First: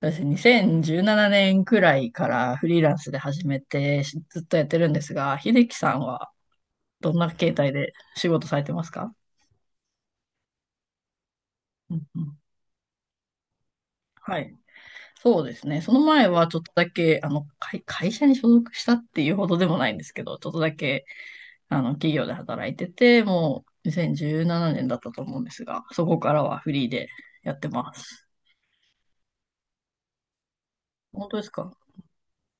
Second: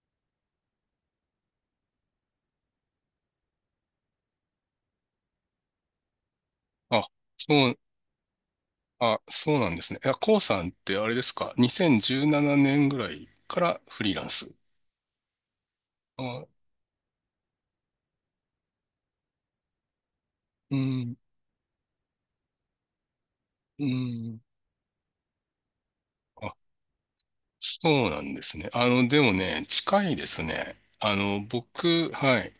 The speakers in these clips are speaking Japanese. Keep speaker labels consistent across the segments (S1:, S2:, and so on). S1: そうですね。2017年くらいからフリーランスで始めてずっとやってるんですが、秀樹さんは
S2: あ、
S1: どんな形
S2: そ
S1: 態
S2: う、
S1: で仕事されてますか？
S2: そうなんですね。いや、コウさんってあれですか
S1: うんうん。
S2: ?2017 年ぐらいからフリーラン
S1: は
S2: ス。
S1: い。そうですね。その前は
S2: あ、
S1: ちょっとだけ、あの、会社に所属したっていうほどでもないんですけど、ちょっとだ
S2: う
S1: け、
S2: ん、
S1: あの、企業で働いてて、も
S2: う
S1: う
S2: ん。
S1: 2017年だったと思うんですが、そこから
S2: あ、
S1: はフリーでやってま
S2: そうな
S1: す。
S2: んですね。あの、でもね、近いですね。あ
S1: 本当
S2: の、
S1: ですか？
S2: 僕、はい。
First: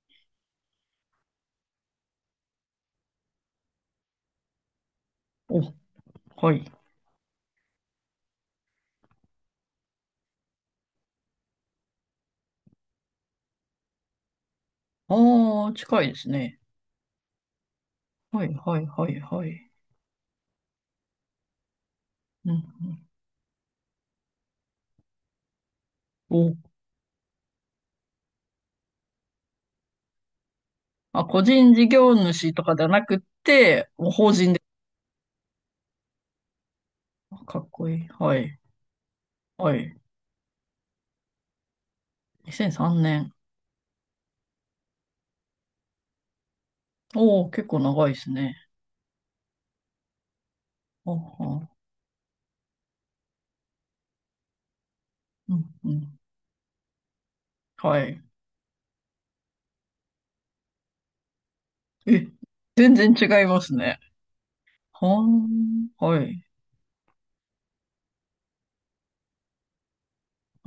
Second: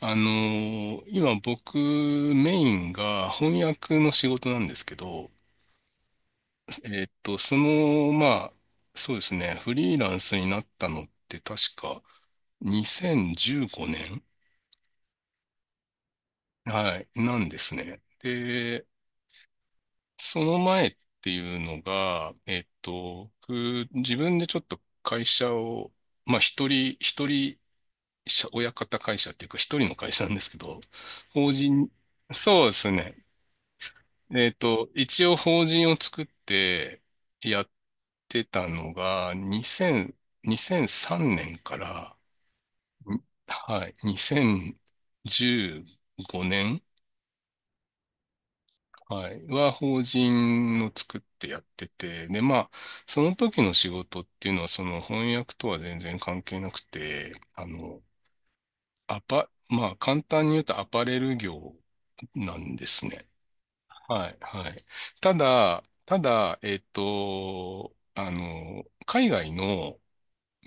S2: あの、今僕、メインが翻訳の仕事なんですけど、
S1: お、はい。
S2: その、まあ、そうですね、フリーランスになったのって確か2015年、
S1: ああ、近いですね。
S2: はい、なんですね。
S1: はい、はい、
S2: で、
S1: はい、はい。
S2: その前っていうのが、
S1: うん
S2: 僕自分でちょっと会社を、ま
S1: う
S2: あ
S1: ん。
S2: 一人、一人社、親方会社っていうか一人の会社なんですけど、
S1: まあ、個
S2: 法
S1: 人事
S2: 人、
S1: 業主と
S2: そうで
S1: かでは
S2: す
S1: なく
S2: ね。
S1: て、もう法人で。
S2: 一応法人を作って
S1: か
S2: や
S1: っ
S2: っ
S1: こいい。は
S2: て
S1: い。
S2: たのが、
S1: はい。
S2: 2000、2 3年から、
S1: 2003
S2: に、
S1: 年。
S2: はい、2015年、
S1: おお、結構長いですね。
S2: はい。法人を
S1: は
S2: 作っ
S1: あ
S2: てやっ
S1: は。
S2: てて、で、まあ、その時の仕事っていうのは、その翻
S1: う
S2: 訳
S1: ん
S2: とは
S1: う
S2: 全
S1: ん。
S2: 然関係なくて、あ
S1: は
S2: の、
S1: い。
S2: まあ、簡単に言うとアパレル業
S1: え、
S2: なんで
S1: 全
S2: す
S1: 然違
S2: ね。
S1: いますね。
S2: はい、はい。
S1: は
S2: ただ、
S1: ん。はい。
S2: あの、海外の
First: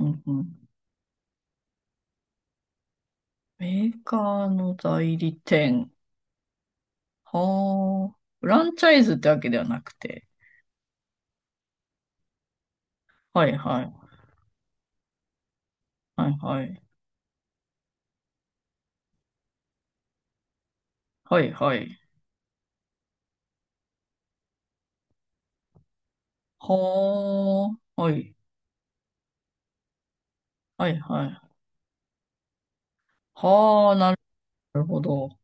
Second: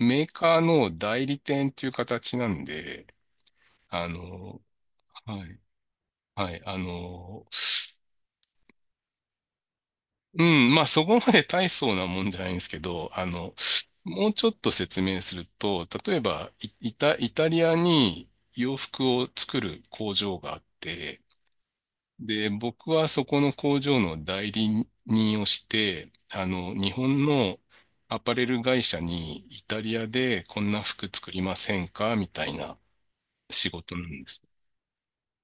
S1: うん
S2: ー
S1: う
S2: カー
S1: ん。
S2: の代理店っていう形なんで、
S1: メー
S2: あ
S1: カー
S2: の、
S1: の代理
S2: はい、
S1: 店。
S2: はい、あの、
S1: はあ。フランチャイズってわけではなくて。
S2: うん、まあそこまで大層なもんじゃないんですけど、あ
S1: は
S2: の、
S1: いはい。
S2: もうちょっと説明すると、例え
S1: はい
S2: ば
S1: はい。
S2: イタリアに洋服を作る工場があって、
S1: はいはい。
S2: で、僕はそこの工場の代理人をして、あの、日本の
S1: はあ。は
S2: アパ
S1: い。
S2: レル会社にイタリアでこんな
S1: はい
S2: 服
S1: は
S2: 作り
S1: い。
S2: ませんかみたいな仕
S1: は
S2: 事
S1: あ、
S2: なん
S1: な
S2: です。
S1: るほど。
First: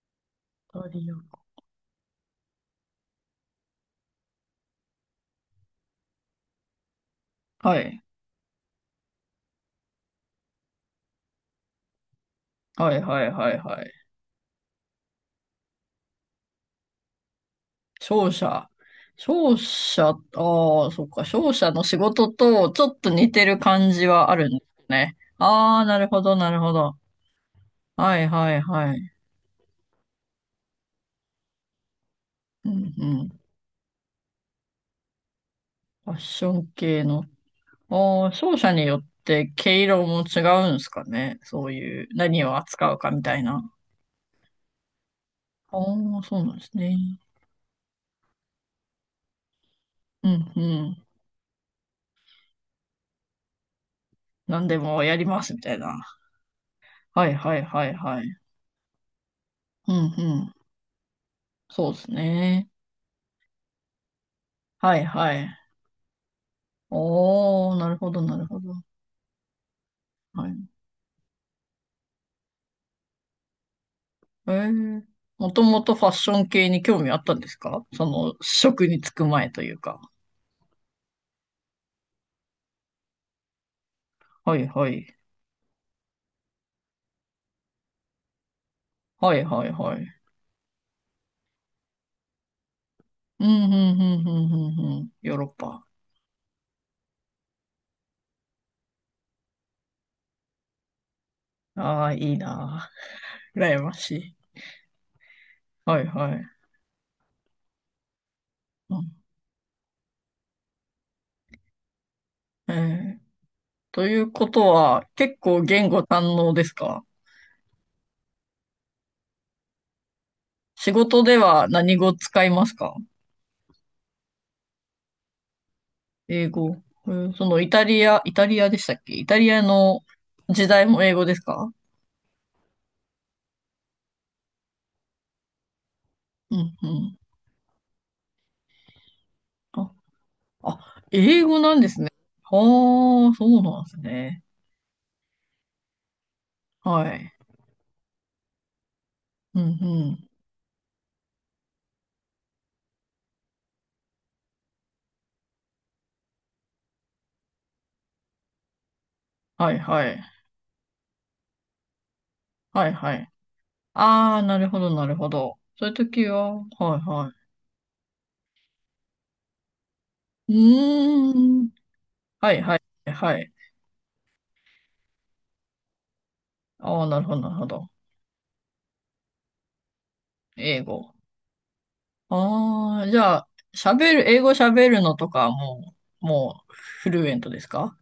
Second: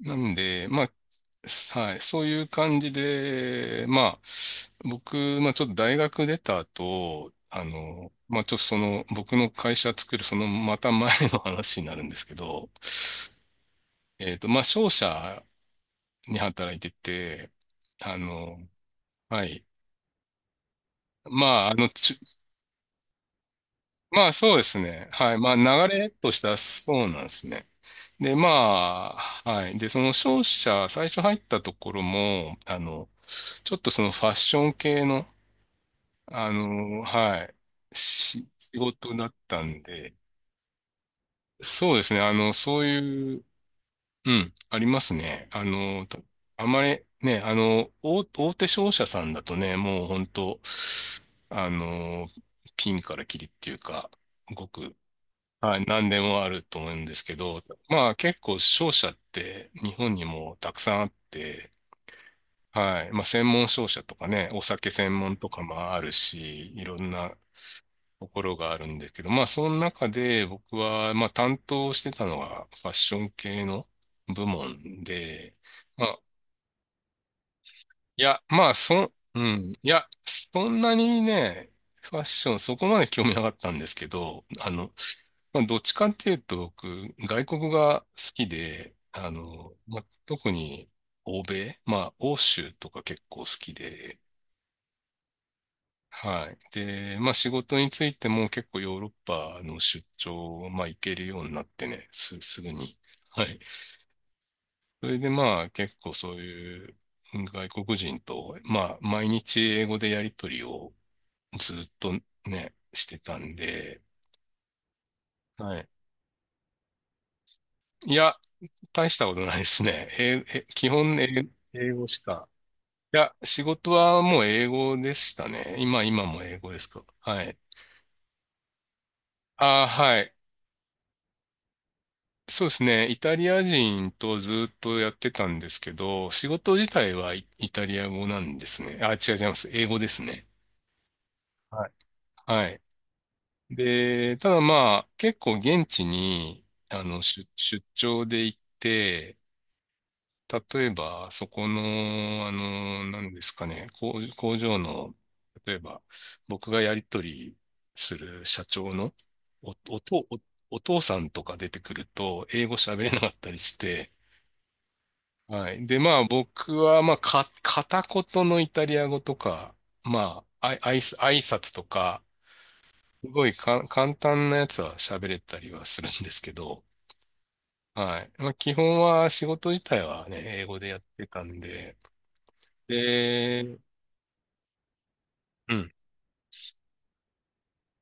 S2: なんで、
S1: イ
S2: ま
S1: タリア。
S2: あ、はい、そういう感じで、まあ、僕、まあちょっと大学出た後、あ
S1: はい。
S2: の、まあちょっとその、僕の会社作るそのまた前の話になるんですけど、
S1: はいはいはいはい。
S2: まあ商社に働いてて、あ
S1: 商
S2: の、
S1: 社。
S2: は
S1: 商
S2: い。
S1: 社、ああ、そっか。
S2: ま
S1: 商
S2: あ、
S1: 社
S2: あ
S1: の
S2: の、
S1: 仕事とちょっと似てる感じ
S2: ま
S1: は
S2: あ、
S1: ある
S2: そう
S1: ん
S2: で
S1: で
S2: す
S1: す
S2: ね。
S1: ね。
S2: はい。まあ
S1: ああ、
S2: 流
S1: なる
S2: れ
S1: ほ
S2: と
S1: ど、
S2: し
S1: な
S2: た
S1: るほど。
S2: そうなんですね。
S1: はい
S2: で、
S1: はいはい。
S2: まあ、はい。で、その商社、最初入ったところも、
S1: う
S2: あ
S1: ん
S2: の、
S1: うん。
S2: ちょっとそのファッション系の、
S1: ファッシ
S2: あ
S1: ョン
S2: の、
S1: 系の。
S2: はい、
S1: ああ、商社
S2: 仕
S1: によっ
S2: 事だっ
S1: て
S2: た
S1: 毛
S2: ん
S1: 色
S2: で、
S1: も違うんですかね。そう
S2: そうで
S1: いう、
S2: すね。あ
S1: 何
S2: の、
S1: を
S2: そう
S1: 扱うかみ
S2: い
S1: たい
S2: う、
S1: な。
S2: うん、ありますね。あ
S1: あ
S2: の、
S1: あ、そうなんで
S2: あ
S1: す
S2: ま
S1: ね。
S2: りね、あの、大手商社さんだとね、もう本
S1: うんう
S2: 当、
S1: ん。
S2: あの、ピンからキリっていうか、ご
S1: 何で
S2: く
S1: もやりますみた
S2: は
S1: い
S2: い、
S1: な。
S2: 何でもあると思うんです
S1: はい
S2: け
S1: はい
S2: ど、
S1: はい
S2: まあ
S1: は
S2: 結
S1: い。
S2: 構商社って
S1: う
S2: 日
S1: んう
S2: 本に
S1: ん。
S2: もたくさんあって、
S1: そうですね。
S2: はい、まあ専門商社とかね、お酒
S1: はい
S2: 専
S1: は
S2: 門と
S1: い。
S2: かもあるし、いろんな
S1: おー、なるほど、
S2: と
S1: な
S2: こ
S1: る
S2: ろ
S1: ほ
S2: があ
S1: ど。
S2: るんですけど、まあその中で
S1: はい。
S2: 僕はまあ担当してたのがファッション系の部
S1: えー、
S2: 門
S1: も
S2: で、
S1: ともとフ
S2: ま
S1: ァッ
S2: あ、
S1: ション系に興味あったんですか？そ
S2: い
S1: の、
S2: や、
S1: 職に就く前という
S2: い
S1: か。
S2: や、そんなにね、ファッションそこまで興味なかったんですけど、
S1: はい、
S2: あ
S1: は
S2: の、
S1: い。
S2: まあ、どっちかっていうと、僕、外国が好きで、あ
S1: はい、はい、
S2: の、
S1: は
S2: ま
S1: い。
S2: あ、特に欧米、まあ、欧州とか結構
S1: う
S2: 好
S1: ん、うん、
S2: き
S1: う
S2: で、
S1: ん、うん、うん、うん。ヨーロッパ。
S2: はい。で、まあ、仕事についても結構ヨーロッパの出張、まあ、行けるようになって
S1: あ
S2: ね、
S1: あ、いい
S2: すぐ
S1: なあ。
S2: に。はい。
S1: 羨ましい。
S2: それでまあ、結
S1: はい、
S2: 構そ
S1: は
S2: う
S1: い。
S2: いう外国人と、ま
S1: う
S2: あ、
S1: ん、
S2: 毎日英語でやりとりをずっと
S1: え
S2: ね、して
S1: ー、
S2: たんで、
S1: ということは、結構
S2: はい。
S1: 言語堪能ですか？
S2: いや、大したことないですね。基
S1: 仕
S2: 本
S1: 事では
S2: 英
S1: 何
S2: 語
S1: 語
S2: し
S1: 使
S2: か。
S1: いますか？
S2: いや、仕事はもう英語でしたね。今、今も
S1: 英
S2: 英語
S1: 語。
S2: ですか。
S1: えー
S2: は
S1: そ
S2: い。
S1: のイタリアでしたっけ、イタリア
S2: ああ、
S1: の
S2: はい。
S1: 時代も英語ですか？
S2: そうですね。イタリア人とずっとやってたんですけど、仕
S1: う
S2: 事
S1: んう
S2: 自体
S1: ん。
S2: はイタリア語なんですね。あ、違う、違います。英
S1: あ、
S2: 語ですね。
S1: あ、英語なん
S2: は
S1: で
S2: い。
S1: すね。
S2: はい。
S1: はあ、そうなんです
S2: で、
S1: ね。
S2: ただまあ、結構現地に、あ
S1: は
S2: の、
S1: い。
S2: 出張で行って、
S1: うん、うん。
S2: 例えば、そこの、あの、何ですかね、工場の、例えば、僕がやり取りする社長のお、
S1: はい、
S2: お
S1: はい。
S2: 父、お、お父さんとか出てくると、英語
S1: はい、
S2: 喋れ
S1: は
S2: なか
S1: い。
S2: ったりして、
S1: ああ、なるほど、なるほど。
S2: は
S1: そ
S2: い。
S1: ういう
S2: で、まあ、
S1: 時は、は
S2: 僕
S1: い、
S2: は、まあ、
S1: は
S2: 片言のイタリア語とか、ま
S1: い。
S2: あ、あい、あい、挨
S1: うーん。
S2: 拶とか、
S1: はい、はい、
S2: す
S1: は
S2: ご
S1: い。
S2: いか、簡単なやつは喋れたりはするんですけど、
S1: ああ、なるほど、なるほど。
S2: はい。まあ、基本は仕事自体はね、英語
S1: 英
S2: でやっ
S1: 語。
S2: てたんで、
S1: ああ、じゃあ、
S2: で、
S1: 喋る、英語喋るのとかは
S2: う
S1: も
S2: ん。
S1: う、もう、フルエントですか？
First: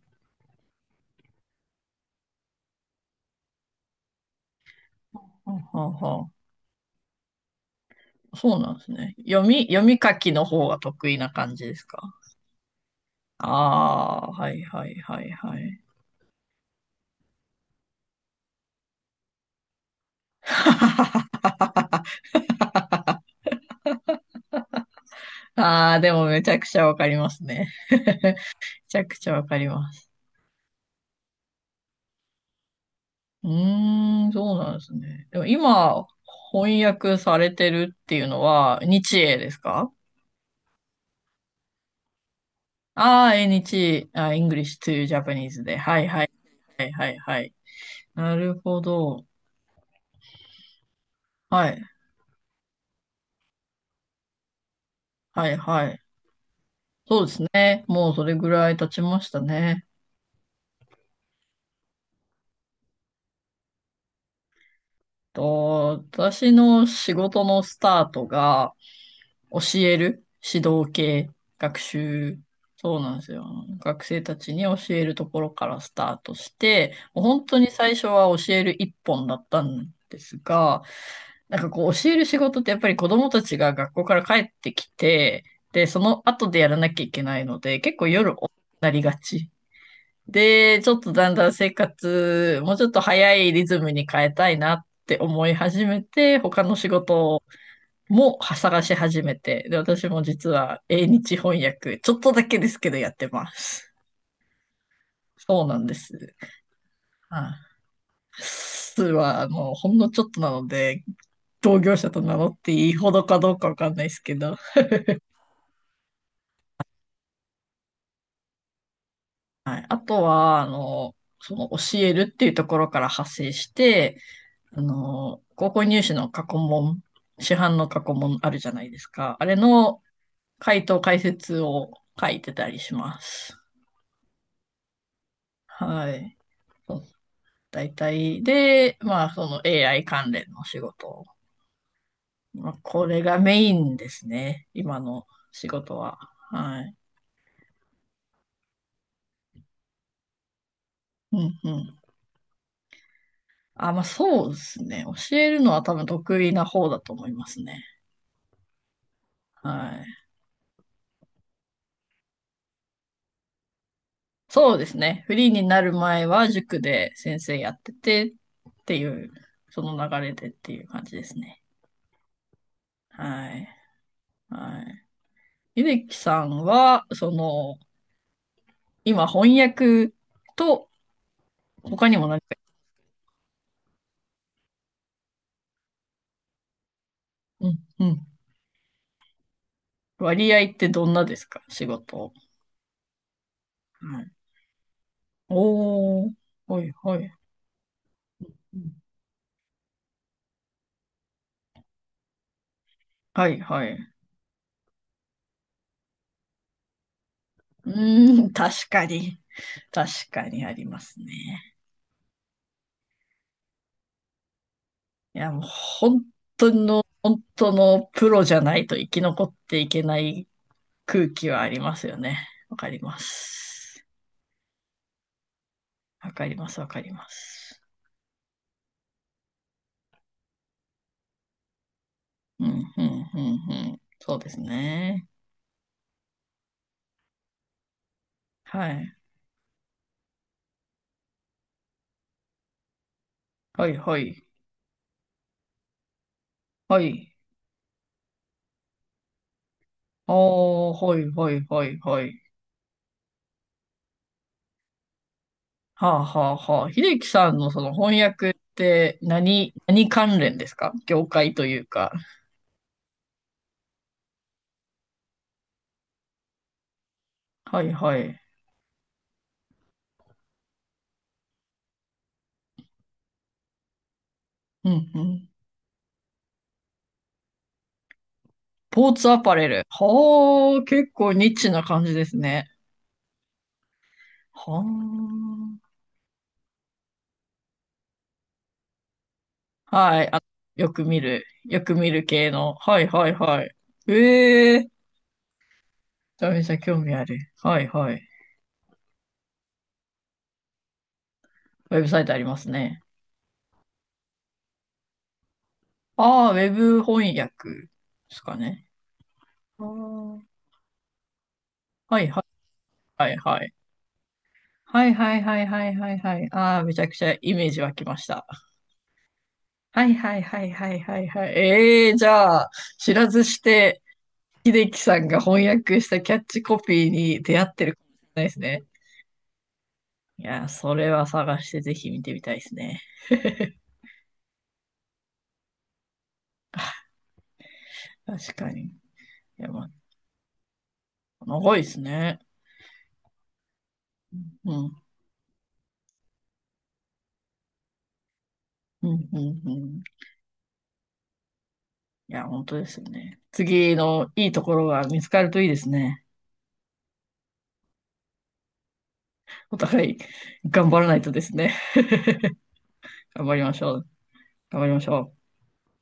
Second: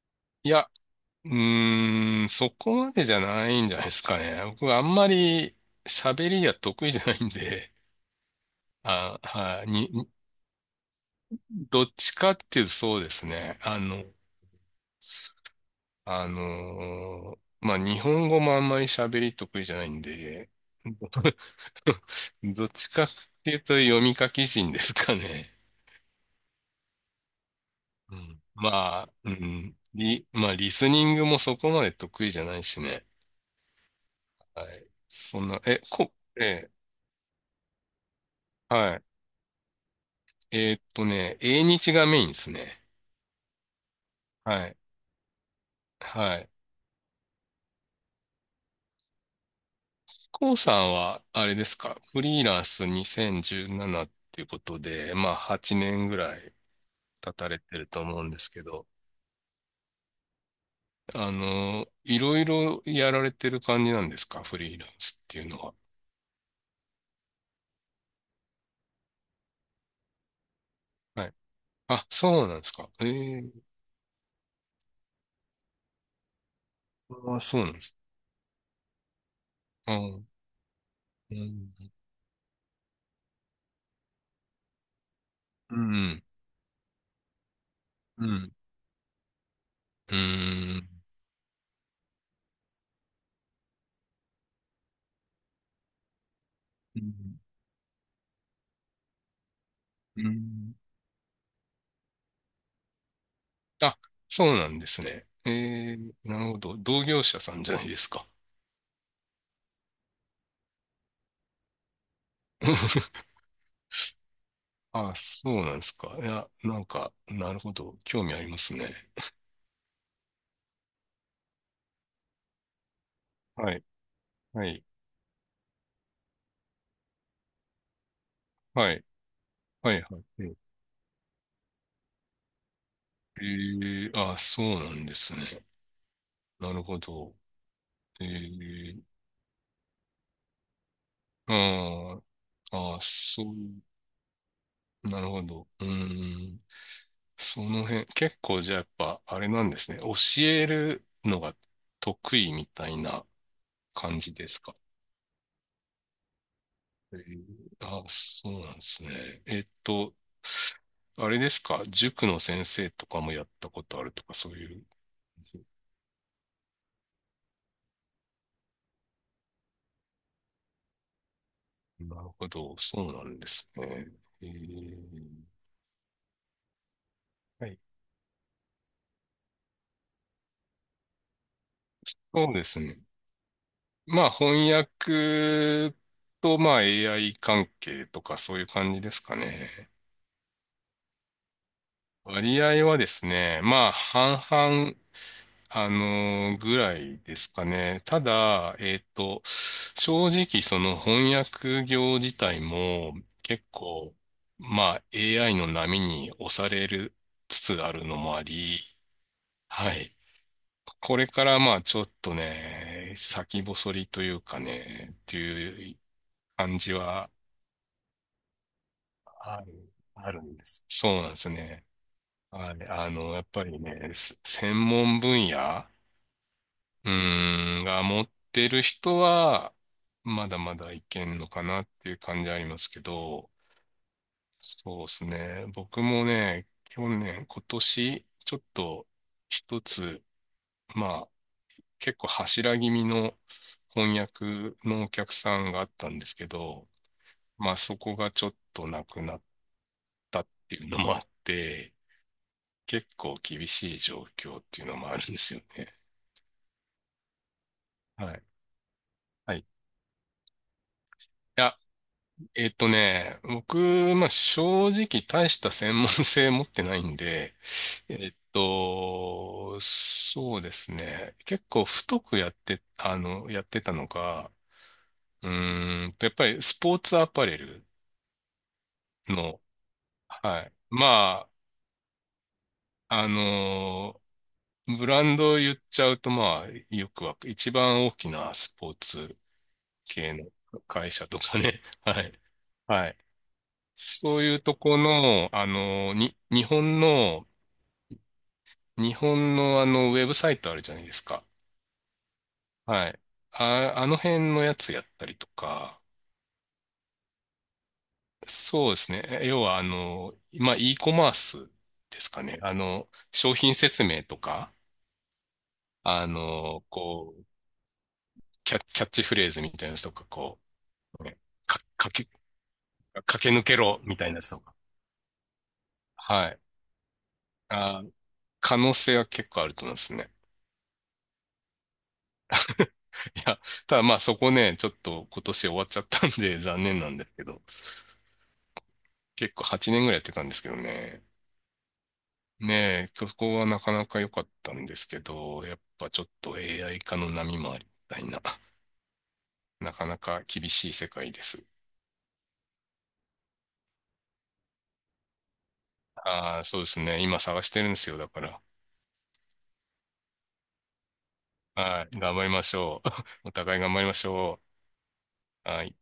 S2: いや、うーん、そこまでじゃないんじゃないですかね。僕はあんまり
S1: はあ、はあ、は
S2: 喋りが得意じゃないんで、
S1: あ。そうなんですね。
S2: あ、
S1: 読み、
S2: はい、
S1: 読み書きの方が得意な感じで
S2: ど
S1: す
S2: っち
S1: か？
S2: かっていうとそうですね。あの、
S1: ああ、はい、はい、はい、はい。
S2: あのーまあ、日本語もあんまり喋り得意じゃないんで、どっちかっていうと読み書き人ですかね。
S1: ああ、でもめちゃくちゃわかりますね。
S2: うん、
S1: めちゃ
S2: まあ、
S1: くち
S2: う
S1: ゃわかり
S2: ん、
S1: ます。
S2: まあ、リスニングもそこまで得意じゃないしね。
S1: うーん、そう
S2: は
S1: なんで
S2: い。
S1: すね。で
S2: そ
S1: も
S2: んな、え、
S1: 今、
S2: こ、え
S1: 翻訳されてるっていうの
S2: ー、
S1: は、
S2: は
S1: 日英ですか？
S2: い。英日がメインですね。
S1: ああー、英日、あ、
S2: は
S1: English
S2: い。
S1: to Japanese で。はいはい。
S2: はい。
S1: はいはいはい。なるほど。
S2: コウさんは、あれで
S1: は
S2: す
S1: い。
S2: か、フリーランス2017っていうことで、まあ、
S1: はい
S2: 8
S1: はい。
S2: 年ぐらい
S1: そう
S2: 経
S1: です
S2: たれて
S1: ね。
S2: ると
S1: もう
S2: 思う
S1: そ
S2: ん
S1: れ
S2: で
S1: ぐ
S2: すけ
S1: らい
S2: ど、
S1: 経ちましたね。
S2: あの、いろいろやられてる感じなんですか、フリーランスっていうのは。
S1: と、私の仕事のスタートが、教える指導
S2: は
S1: 系、
S2: い。
S1: 学
S2: あ、
S1: 習、
S2: そうなんですか。
S1: そう
S2: え
S1: なんですよ。
S2: え、
S1: 学生たちに教えるところからスタートして、もう
S2: あ、
S1: 本当
S2: そう
S1: に
S2: なんで
S1: 最
S2: す。
S1: 初は教える一本だったん
S2: う
S1: で
S2: ん。
S1: すが、
S2: う
S1: なんかこ
S2: ん。
S1: う教える仕事ってやっぱり子供たちが学校から帰ってきて、
S2: う
S1: で、その
S2: ん。
S1: 後でやらなきゃいけないので、結構
S2: う
S1: 夜遅く
S2: ん。
S1: なりがち。
S2: う
S1: で、
S2: ん。
S1: ちょっとだんだん生活、もうちょっと早いリズムに変えたいなって思い始めて、他の仕
S2: うん。
S1: 事も探し始めて、で、私も
S2: う
S1: 実
S2: ん。
S1: は英日翻訳、ちょっとだけですけどやってます。
S2: あ、そうなんですね。え
S1: そうなんで
S2: ー、
S1: す。
S2: なるほど。同業者
S1: は
S2: さんじゃ
S1: い。
S2: ないですか。
S1: 数は、あの、ほんのちょっとなので、同業者と名乗っていいほど かどうかわかんないですけど、
S2: あ、そうなんですか。いや、なんか、なるほど。興味ありますね。
S1: はい。あとは、あの、その教えるっていうところから派生し
S2: はい、
S1: て、
S2: は
S1: あ
S2: い、
S1: の、高校入試の過去問、市販の過去問あるじゃない
S2: は
S1: で
S2: い、
S1: すか。あれ
S2: は
S1: の
S2: い、はい。うん、
S1: 回答解説を書いてたりしま
S2: え
S1: す。
S2: ー、あ、そうなんですね。
S1: はい。
S2: なるほ
S1: そ
S2: ど。
S1: 大
S2: え
S1: 体で、
S2: ー、
S1: まあ、その AI 関連の仕事。
S2: あー、
S1: まあ、
S2: あー、
S1: これが
S2: そ
S1: メインですね。今
S2: う、な
S1: の
S2: るほ
S1: 仕
S2: ど。う
S1: 事は。
S2: ーん。
S1: はい。
S2: その辺、結構じゃあやっぱ、あれなんですね。教える
S1: う
S2: のが
S1: んうん。
S2: 得意みたいな
S1: あ、まあ、
S2: 感じ
S1: そ
S2: で
S1: うで
S2: すか？
S1: すね。教えるのは多分得意な方だと
S2: え
S1: 思いますね。
S2: ー、あ、そうなんですね。
S1: はい。
S2: あれですか、塾の先生とかもやったことあるとか、そうい
S1: そうで
S2: う。
S1: すね。フリーになる前は塾で先生やっててっていう、その流れでっていう感じですね。
S2: なるほど、そうなんで
S1: はい。
S2: すね。え
S1: はい。
S2: ー、
S1: 秀樹さんは、そ
S2: は
S1: の、
S2: い。
S1: 今翻訳と他にも何か、
S2: そうですね。まあ、翻訳と、まあ、AI
S1: う
S2: 関
S1: ん、う
S2: 係と
S1: ん、
S2: か、そういう感じですかね。
S1: 割合ってどんなですか？仕事。
S2: 割合はですね、まあ、
S1: はい。
S2: 半々、
S1: おー、
S2: ぐ
S1: はい
S2: ら
S1: は
S2: い
S1: い。
S2: ですかね。た
S1: う
S2: だ、
S1: ん。
S2: 正直、その翻訳業自体も
S1: はい
S2: 結
S1: はい。
S2: 構、まあ、AI の波に押されるつつ
S1: う
S2: あるのも
S1: ー
S2: あ
S1: ん、
S2: り、
S1: 確かに。
S2: はい。
S1: 確かにありま
S2: こ
S1: す
S2: れから、
S1: ね。
S2: まあ、ちょっとね、先細りというかね、って
S1: いや、もう
S2: いう
S1: 本当
S2: 感じ
S1: の、
S2: は
S1: 本当のプロじゃないと生き残っ
S2: あ
S1: てい
S2: る、
S1: けな
S2: ある
S1: い
S2: んです。そう
S1: 空
S2: なんで
S1: 気
S2: す
S1: はあり
S2: ね。
S1: ますよね。
S2: は
S1: わか
S2: い、
S1: り
S2: あ
S1: ま
S2: の、やっぱり
S1: す。
S2: ね、専門分野、
S1: わかります、わかり
S2: う
S1: ま
S2: ー
S1: す。
S2: ん、が持ってる人は、まだまだいけんのかなっていう感じあり
S1: う
S2: ます
S1: ん、
S2: け
S1: うん、うん、
S2: ど、
S1: うん。そうです
S2: そうです
S1: ね。
S2: ね。僕もね、去年、今年、ちょっ
S1: は
S2: と
S1: い。
S2: 一つ、まあ、結構柱気味の
S1: はいは
S2: 翻
S1: い。
S2: 訳のお客さんがあったんですけど、
S1: はい。
S2: まあそこがちょっとなくなったっていう
S1: お
S2: の
S1: ー、
S2: も
S1: は
S2: あ
S1: い
S2: っ
S1: はいは
S2: て、
S1: いはい。
S2: 結構厳しい状況っていうのもあるんですよね。
S1: はあはあはあ。秀樹さんのその翻
S2: はい。
S1: 訳って
S2: はい、
S1: 何、何関連ですか？業界
S2: い
S1: と
S2: や、
S1: いうか。
S2: 僕、まあ、正直大した専門性持ってないんで、
S1: はいはい。
S2: そうですね。結構太くやって、あの、やってたのが、
S1: うんうん。
S2: うーんと、やっぱりスポーツアパレル
S1: ポーツアパ
S2: の、
S1: レル。
S2: はい。
S1: はあ、結構ニ
S2: ま
S1: ッチな感じですね。
S2: あ、あの、ブラン
S1: は
S2: ドを言っちゃうと、まあ、よくわ、一番大きなスポーツ
S1: あ。はい。
S2: 系
S1: あ、
S2: の
S1: よく
S2: 会
S1: 見
S2: 社と
S1: る。
S2: かね。
S1: よく 見
S2: は
S1: る
S2: い。
S1: 系の。はい
S2: はい、
S1: はいはい。
S2: そういう
S1: え
S2: と
S1: えー。め
S2: この、あの、
S1: ちゃ
S2: 日
S1: めちゃ興
S2: 本
S1: 味ある。
S2: の、
S1: はいはい。
S2: 日本のあの、ウェブサイトあるじゃないですか。
S1: ウェブサイトありますね。
S2: はい。あ、あの辺のやつやったりとか、
S1: ああ、ウェブ翻訳ですかね。
S2: そうですね。要は、
S1: あ
S2: あの、
S1: あ、
S2: まあ、e コマース
S1: は
S2: で
S1: い
S2: す
S1: は
S2: か
S1: い
S2: ね。あの、
S1: はい
S2: 商
S1: はい。
S2: 品説明とか、
S1: はいはいはいはいはい
S2: あ
S1: はい。ああ、
S2: の、
S1: めちゃくち
S2: こ
S1: ゃ
S2: う、
S1: イメージ湧きました。
S2: キャッチフレーズみたいなやつ
S1: は
S2: と
S1: い
S2: か、
S1: はい
S2: こ
S1: はいはいは
S2: う、
S1: い
S2: ね
S1: はい。
S2: か、
S1: え
S2: か
S1: えー、じ
S2: け、
S1: ゃあ、知らず
S2: 駆け
S1: し
S2: 抜けろ
S1: て、
S2: みたいなやつとか。
S1: 秀樹さんが翻訳したキャッ
S2: はい。
S1: チコピーに出会ってるか
S2: あ、
S1: もしれないです
S2: 可
S1: ね。
S2: 能性は結構あると思うんですね。
S1: いやー、それは探してぜひ見てみたいですね。
S2: いや、ただまあそこね、ちょっと今年終わっちゃったんで残念なんですけど、
S1: 確かに。い
S2: 結構
S1: や、まあ、
S2: 8年ぐらいやってたんですけどね。
S1: 長いですね。
S2: ねえ、そこはなかなか良かっ
S1: う
S2: た
S1: ん、
S2: ん
S1: う
S2: ですけど、やっぱちょっと AI 化の波もありみたいな、
S1: ん、うん、う
S2: な
S1: ん。
S2: かなか厳しい世界です。
S1: いや、本当ですよね。次のいいところが見つかるといいですね。
S2: ああ、そうですね。今探してるんですよ、だから。
S1: お互い頑張らないとですね。
S2: はい、頑張りましょ
S1: 頑
S2: う。お
S1: 張りま
S2: 互い
S1: し
S2: 頑
S1: ょ
S2: 張り
S1: う。
S2: ましょ
S1: 頑張りましょう。
S2: う。はい。